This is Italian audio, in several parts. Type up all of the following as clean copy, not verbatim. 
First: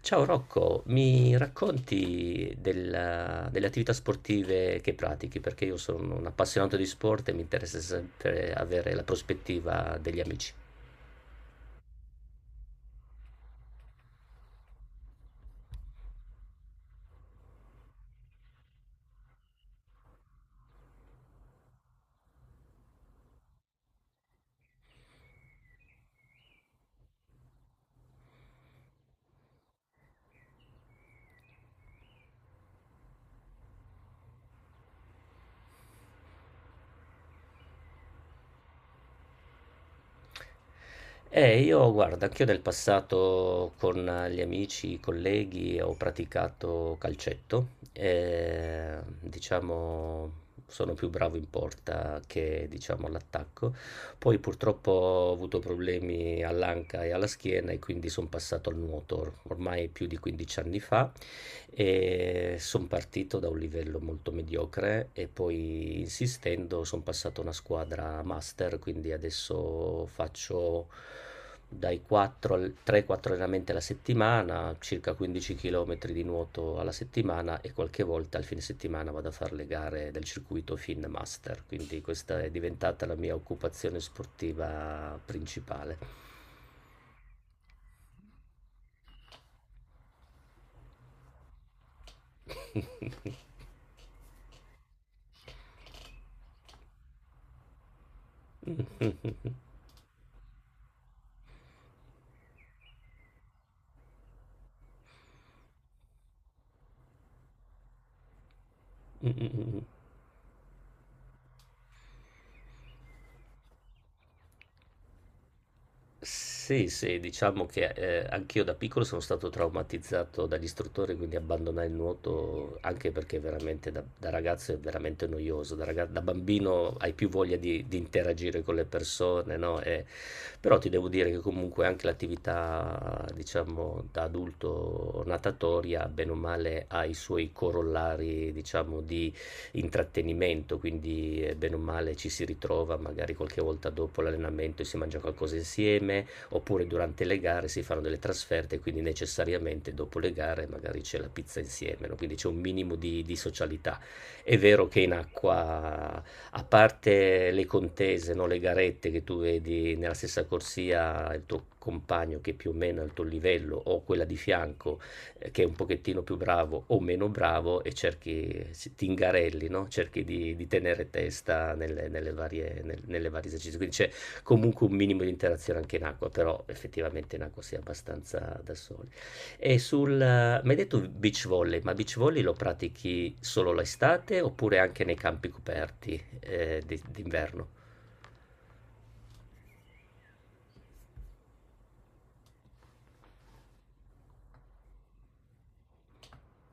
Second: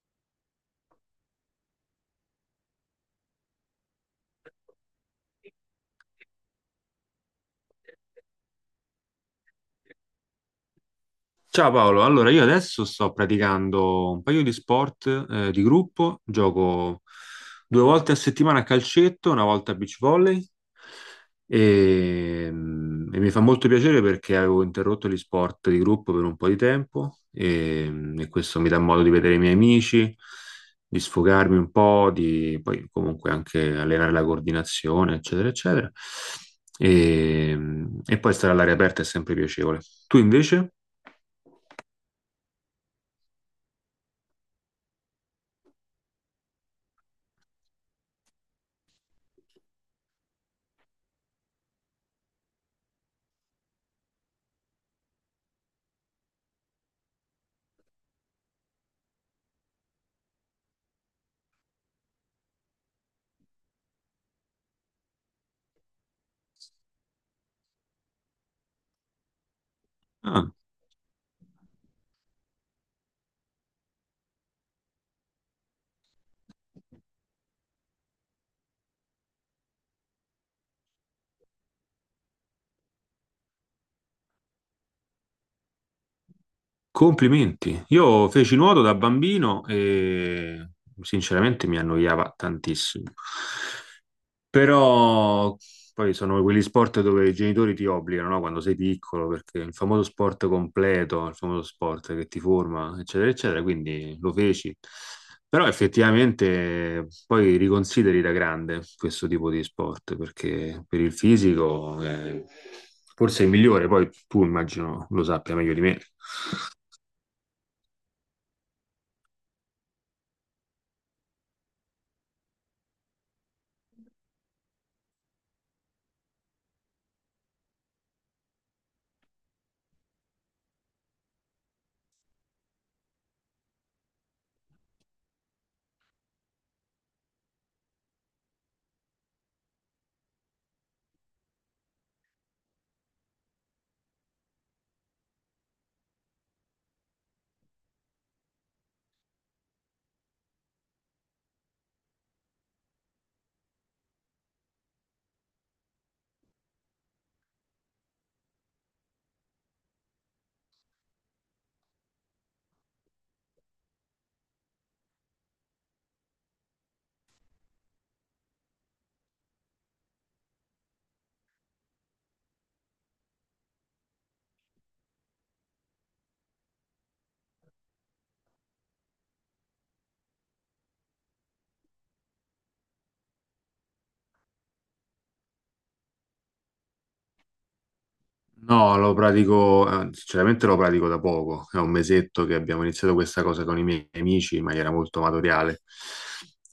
Ciao Rocco, mi racconti delle attività sportive che pratichi? Perché io sono un appassionato di sport e mi interessa sempre avere la prospettiva degli amici. Ciao Paolo, allora io adesso sto praticando un paio di sport di gruppo, gioco due volte a settimana a calcetto, una volta a beach volley e mi fa molto piacere perché avevo interrotto gli sport di gruppo per un po' di tempo e questo mi dà modo di vedere i miei amici, di sfogarmi un po', di poi comunque anche allenare la coordinazione, eccetera, eccetera. E poi stare all'aria aperta è sempre piacevole. Tu invece? E io, guarda, anch'io nel passato con gli amici, i colleghi, ho praticato calcetto e diciamo sono più bravo in porta che diciamo all'attacco. Poi purtroppo ho avuto problemi all'anca e alla schiena e quindi sono passato al nuoto ormai più di 15 anni fa e sono partito da un livello molto mediocre e poi insistendo sono passato a una squadra master, quindi adesso Ah. faccio dai 4 al 3-4 allenamenti alla settimana, circa 15 km di nuoto alla settimana e qualche volta al fine settimana vado a fare le gare del circuito Fin Master, quindi questa è diventata la mia occupazione sportiva principale. Complimenti. Io feci nuoto da bambino e sinceramente mi annoiava tantissimo. Però poi sono quegli sport dove i genitori ti obbligano, no? Quando sei piccolo, perché il famoso sport completo, il famoso sport che ti forma, eccetera, eccetera, quindi lo feci. Però effettivamente poi riconsideri da grande questo Mm, mm, tipo di mm. Mm. sport, perché per il fisico è forse è il migliore, poi tu immagino lo sappia meglio di me. Sì, sì, diciamo che anch'io da piccolo sono stato traumatizzato dagli istruttori, quindi abbandonai il nuoto anche perché veramente da ragazzo è veramente noioso. Da bambino hai più voglia di interagire con le persone, no? Però ti devo dire che comunque anche l'attività, diciamo, da adulto natatoria, bene o male, ha i suoi corollari, diciamo, di intrattenimento, quindi bene o male ci si ritrova magari qualche volta dopo l'allenamento e si mangia qualcosa insieme, oppure durante le gare si fanno delle trasferte, quindi necessariamente dopo le gare magari c'è la pizza insieme, no? Quindi c'è un minimo di socialità. È vero che in acqua, a parte le contese, no? Le garette che tu vedi nella stessa corsia, il tuo compagno che più o meno è al tuo livello o quella di fianco, che è un pochettino più bravo o meno bravo e ti ingarelli, no? Cerchi di tenere testa nelle varie, nelle varie esercizi. Quindi c'è comunque un minimo di interazione anche in acqua, però effettivamente in acqua si è abbastanza da soli. E mi hai detto beach volley, ma beach volley lo pratichi solo l'estate oppure anche nei campi coperti d'inverno? No, lo pratico, sinceramente lo pratico da poco, è un mesetto che abbiamo iniziato questa cosa con i miei amici in maniera molto amatoriale.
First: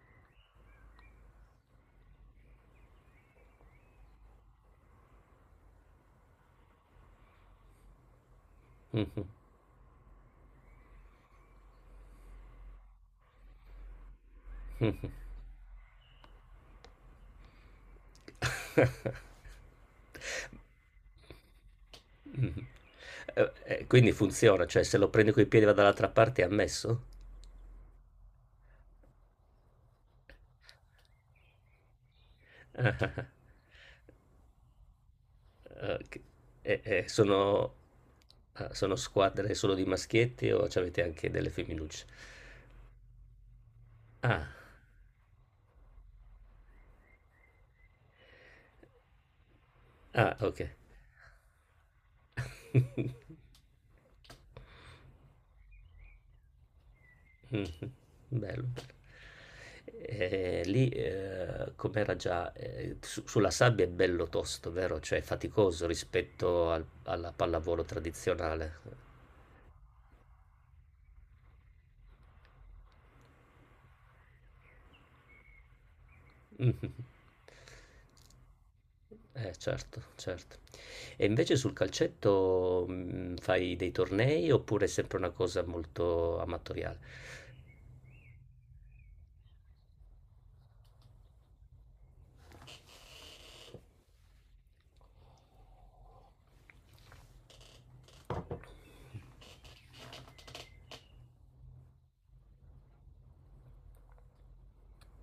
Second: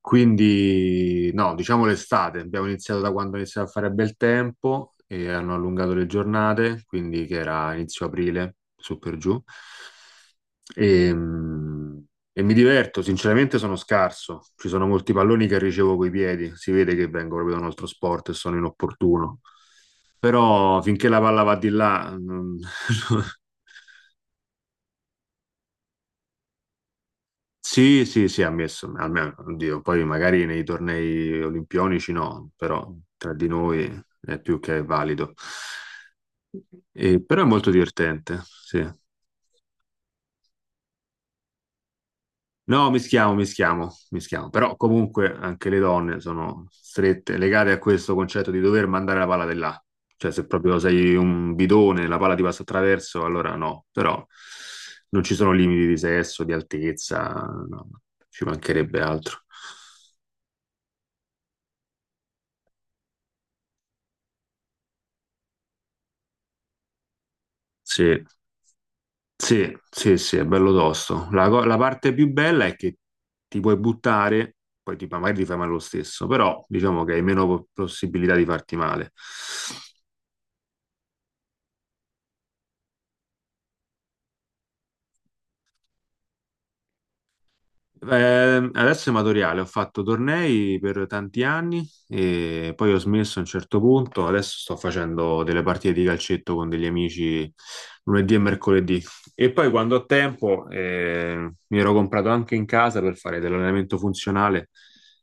Quindi, no, diciamo l'estate, abbiamo iniziato da quando iniziava a fare bel tempo e hanno allungato le giornate, quindi che era inizio aprile, su per Mhm, giù. E, mm, e mi diverto, sinceramente sono scarso, ci sono molti mhm. palloni che ricevo coi piedi, si vede che vengo proprio da un altro sport e sono inopportuno. Però finché la palla va di là, Mh. non- Quindi funziona, cioè se lo prendo coi piedi e vado dall'altra parte è ammesso? Sì, sì, sì, ammesso, almeno, oddio, poi magari nei tornei olimpionici no, però tra di noi è più che valido. Ah-ah-ah. Ok. E e E- però è molto sono divertente, ah, sì. sono squadre solo di maschietti o c'avete anche delle femminucce? No, mischiamo, mischiamo, Ah, mischiamo. Però comunque anche le donne sono strette, legate a questo concetto di dover mandare la palla di là. Cioè, ah se okay. proprio sei un bidone, la palla ti passa attraverso, allora no. Però non ci sono limiti di sesso, di altezza, Mh-mh. no, Bello, ci bello. mancherebbe altro. E lì, com'era già su sulla sabbia è bello tosto, vero? Cioè è faticoso rispetto al alla pallavolo Sì, tradizionale. sì, sì, sì, è bello tosto. La parte più bella è che ti puoi buttare, poi ti, magari ti fai male lo stesso, però Mh-mh. diciamo che hai meno possibilità di farti male. Certo, certo. E invece sul calcetto fai dei tornei oppure è sempre una cosa molto amatoriale? Adesso è amatoriale, ho fatto tornei per tanti anni e poi ho smesso a un certo punto. Adesso sto facendo delle partite di calcetto con degli amici lunedì e mercoledì. E poi quando ho tempo, mi ero comprato anche in casa per fare dell'allenamento funzionale,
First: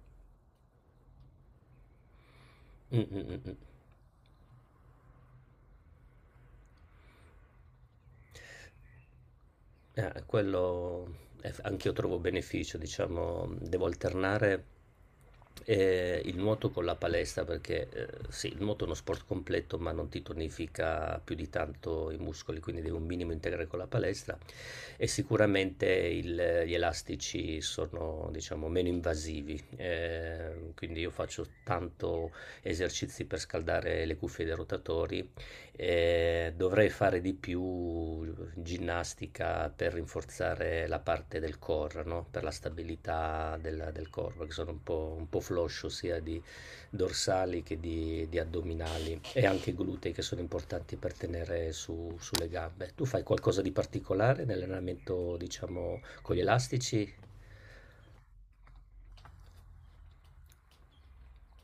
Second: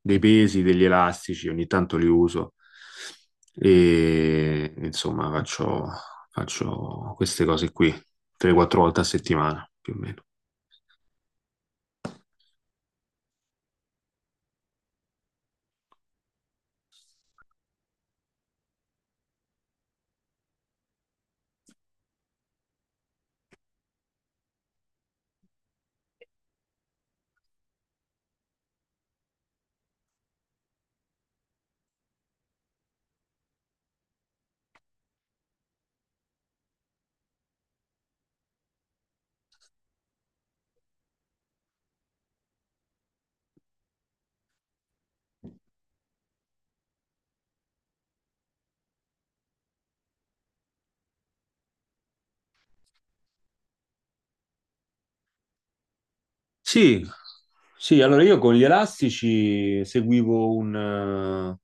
dei pesi, degli elastici, ogni tanto li uso. Mm, mm, mm, mm. E insomma, faccio, faccio queste cose qui 3-4 volte a settimana più o meno. Eh, quello anch'io trovo beneficio, diciamo, devo alternare il nuoto con la palestra perché sì, il nuoto è uno sport completo ma non ti tonifica più di tanto i muscoli, quindi devi un minimo integrare con la palestra e sicuramente gli elastici sono, diciamo, meno invasivi, quindi io faccio tanto esercizi per scaldare le cuffie dei rotatori dovrei fare di più ginnastica per rinforzare la parte del core, no? Per la stabilità del core, perché sono un po' floscio sia di dorsali che di addominali e anche glutei che sono importanti per tenere sulle gambe. Tu fai qualcosa di particolare nell'allenamento, diciamo, con gli Sì, elastici? sì, allora io con gli elastici seguivo un, eh,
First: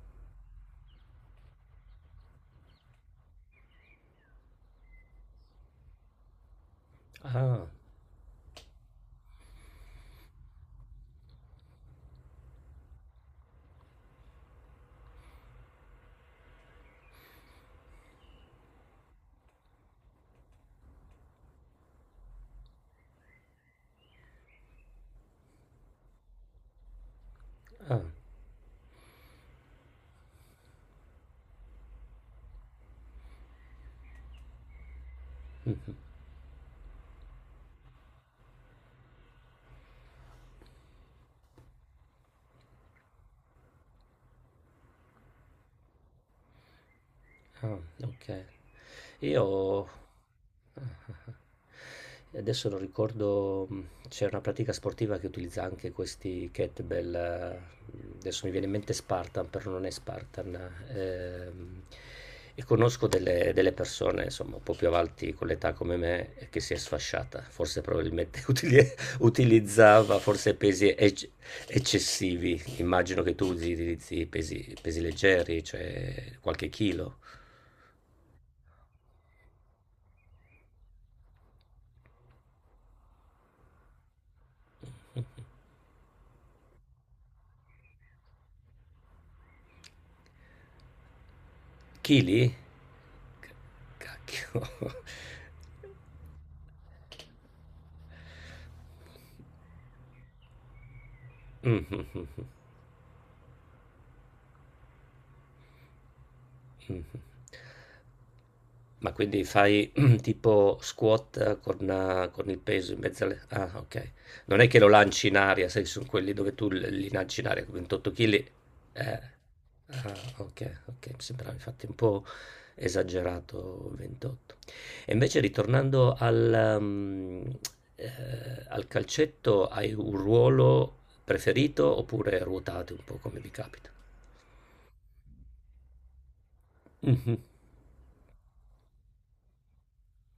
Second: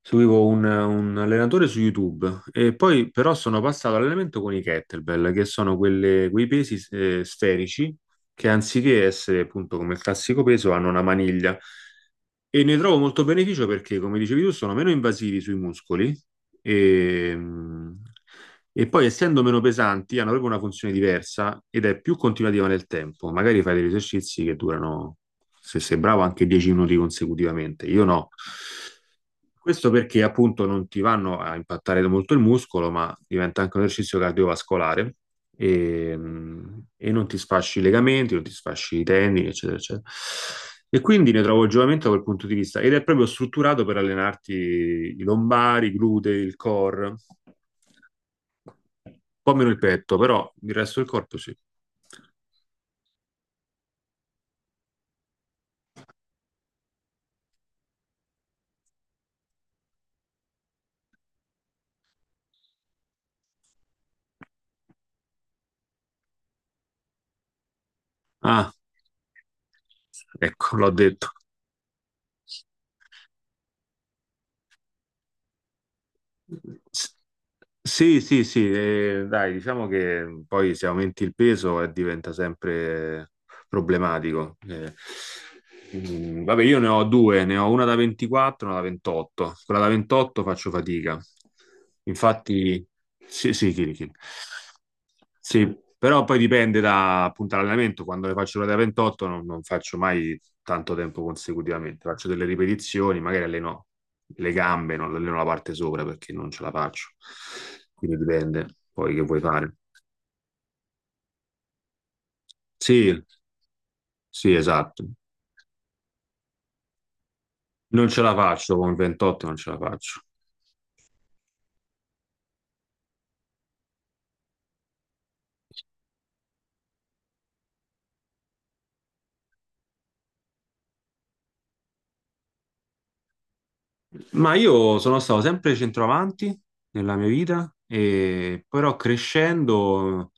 seguivo un, un allenatore su YouTube e poi però sono passato all'allenamento con i kettlebell, che sono quei pesi Ah, sferici che anziché essere appunto come il classico peso hanno una maniglia. E ne trovo molto beneficio perché, come dicevi tu, sono meno invasivi sui muscoli e, e poi, essendo meno pesanti, hanno proprio una funzione diversa ed è più continuativa nel tempo. Magari fai degli esercizi che durano, se sei bravo, anche 10 minuti consecutivamente. ah. Io no. Questo perché appunto non ti vanno a impattare molto il muscolo, ma diventa anche un esercizio cardiovascolare e non ti sfasci i legamenti, non ti sfasci i tendini, eccetera, eccetera. E quindi ne trovo il giovamento da quel punto di vista ed è proprio strutturato per allenarti i lombari, i glutei, il core, un Ah, okay. Io po' meno il petto, però il ah, resto del ah, ah. corpo sì. Adesso non ricordo, c'era una pratica sportiva che utilizza anche questi kettlebell, adesso mi viene in mente Spartan, però non è Spartan. Ehm, e conosco delle persone, insomma, un po' più avanti con l'età come me, che si è sfasciata. Forse probabilmente Ah, utilizzava forse ecco, l'ho pesi detto. eccessivi. Immagino che tu utilizzi pesi pesi leggeri, cioè qualche S- chilo. Sì, sì, sì, dai, diciamo che poi se aumenti il peso diventa sempre problematico. Vabbè, io ne ho due, ne ho una da 24 e una da 28. Quella da 28 faccio fatica. Chili? Infatti, C sì, sì, chili, chili. cacchio. Sì, però poi dipende da appunto l'allenamento. Quando le faccio ore da 28 non faccio mai tanto tempo Mh-mh, consecutivamente. Faccio delle mh-mh, ripetizioni, magari alleno le gambe, non alleno la parte sopra perché non ce la faccio. mh-mh. Quindi dipende Ma poi che vuoi quindi fare. fai tipo squat con il peso in Sì, mezzo alle. Ah, ok. sì, Non è che lo esatto. lanci in aria, sai, sono quelli dove tu li lanci in aria, Non 28 ce la kg. faccio con Eh. 28, non ce la Ah, faccio. ok, ok, mi sembrava infatti un po' esagerato 28. E invece ritornando al calcetto, hai un ruolo preferito oppure ruotate un po' come vi capita? Ma io sono stato sempre centravanti nella mia Mhm. vita, e però crescendo,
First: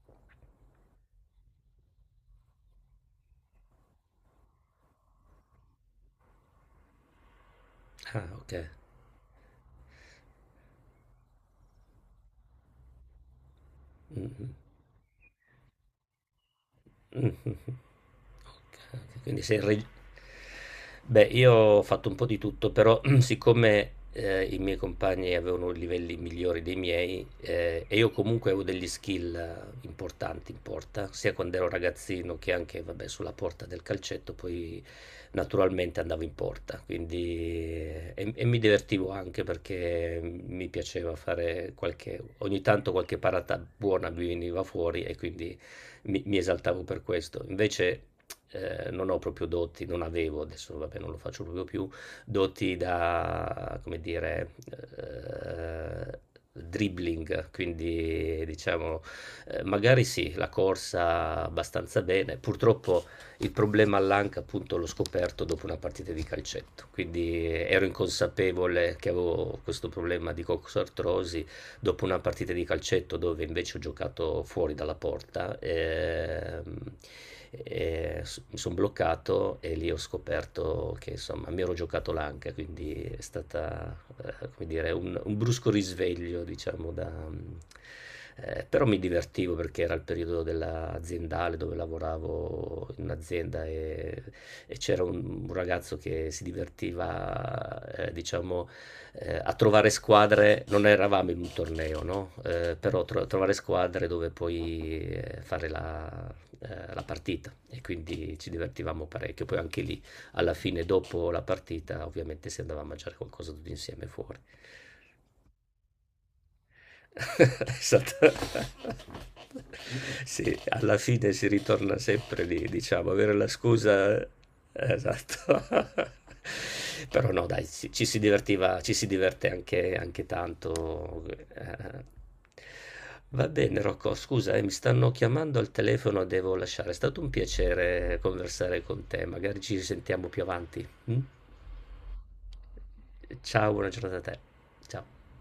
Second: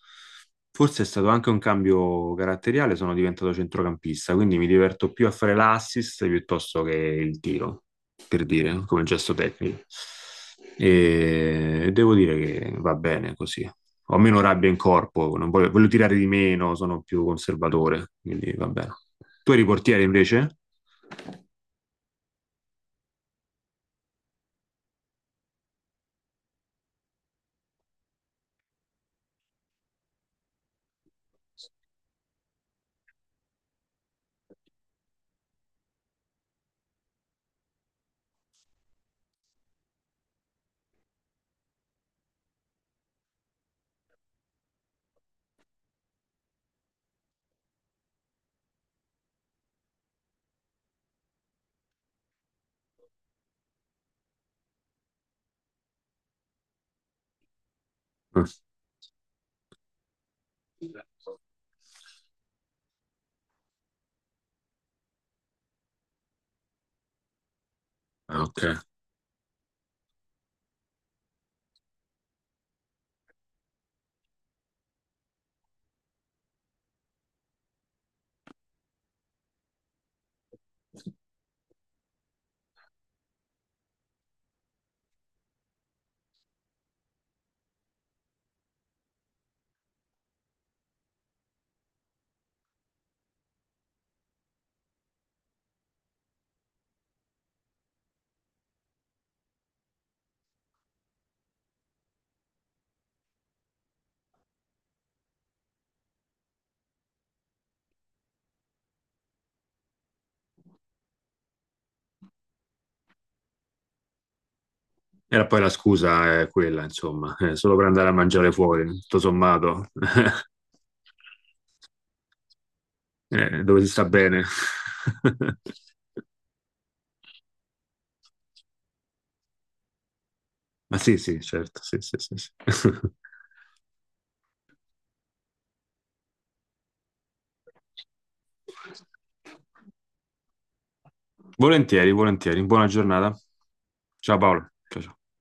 forse è stato anche un cambio caratteriale, sono diventato centrocampista, quindi mi diverto più a fare l'assist piuttosto che il tiro, Ah, per ok. dire, come gesto tecnico. E devo dire che va bene così. Ho meno Mhm. rabbia in corpo, non voglio, voglio tirare di meno, sono più Mh-mh-mh. conservatore, quindi va bene. Okay, quindi Tu sei eri re portiere invece? beh, io ho fatto un po' di tutto, però siccome, i miei compagni avevano livelli migliori dei miei, e io comunque avevo degli skill importanti in porta, sia quando ero ragazzino che anche, vabbè, sulla porta del calcetto, poi naturalmente andavo in porta, quindi e mi divertivo anche perché mi piaceva fare qualche ogni tanto qualche parata buona mi veniva fuori e quindi mi esaltavo per questo. Invece non ho proprio doti, non avevo, adesso vabbè non lo faccio proprio più, doti da, come dire, eh, dribbling, quindi Mm. diciamo, magari sì, la corsa abbastanza bene. Purtroppo il problema all'anca appunto l'ho scoperto dopo una partita di calcetto, quindi ero Ah, ok. inconsapevole che avevo questo problema di coxartrosi dopo una partita di calcetto dove invece ho giocato fuori dalla porta, e mi sono bloccato e lì ho scoperto che insomma mi ero giocato l'anca, quindi è stata come dire, un brusco risveglio, diciamo, però mi divertivo perché era il periodo dell'aziendale dove lavoravo in un'azienda e c'era un ragazzo che si divertiva, diciamo, a trovare squadre, non eravamo in un torneo, no? Però trovare squadre dove poi fare la partita e quindi ci divertivamo parecchio. Poi anche lì, alla fine, dopo la partita, ovviamente si andava a mangiare qualcosa tutti insieme fuori. Era poi la scusa è quella, insomma, solo per andare a Esatto. mangiare fuori, tutto sommato. Sì, alla fine si ritorna sempre lì, diciamo, avere la dove si sta scusa bene. esatto. Però no, dai, ci si diverte anche Ma sì, tanto, sì, certo, sì, ehm. sì, sì, sì. Va bene Rocco, scusa, mi stanno chiamando al telefono, devo lasciare. È stato un piacere conversare con te, magari ci risentiamo più avanti, mh? Volentieri, volentieri. Buona giornata. Ciao, buona giornata a Ciao te. Paolo. Ciao, ciao. Ciao.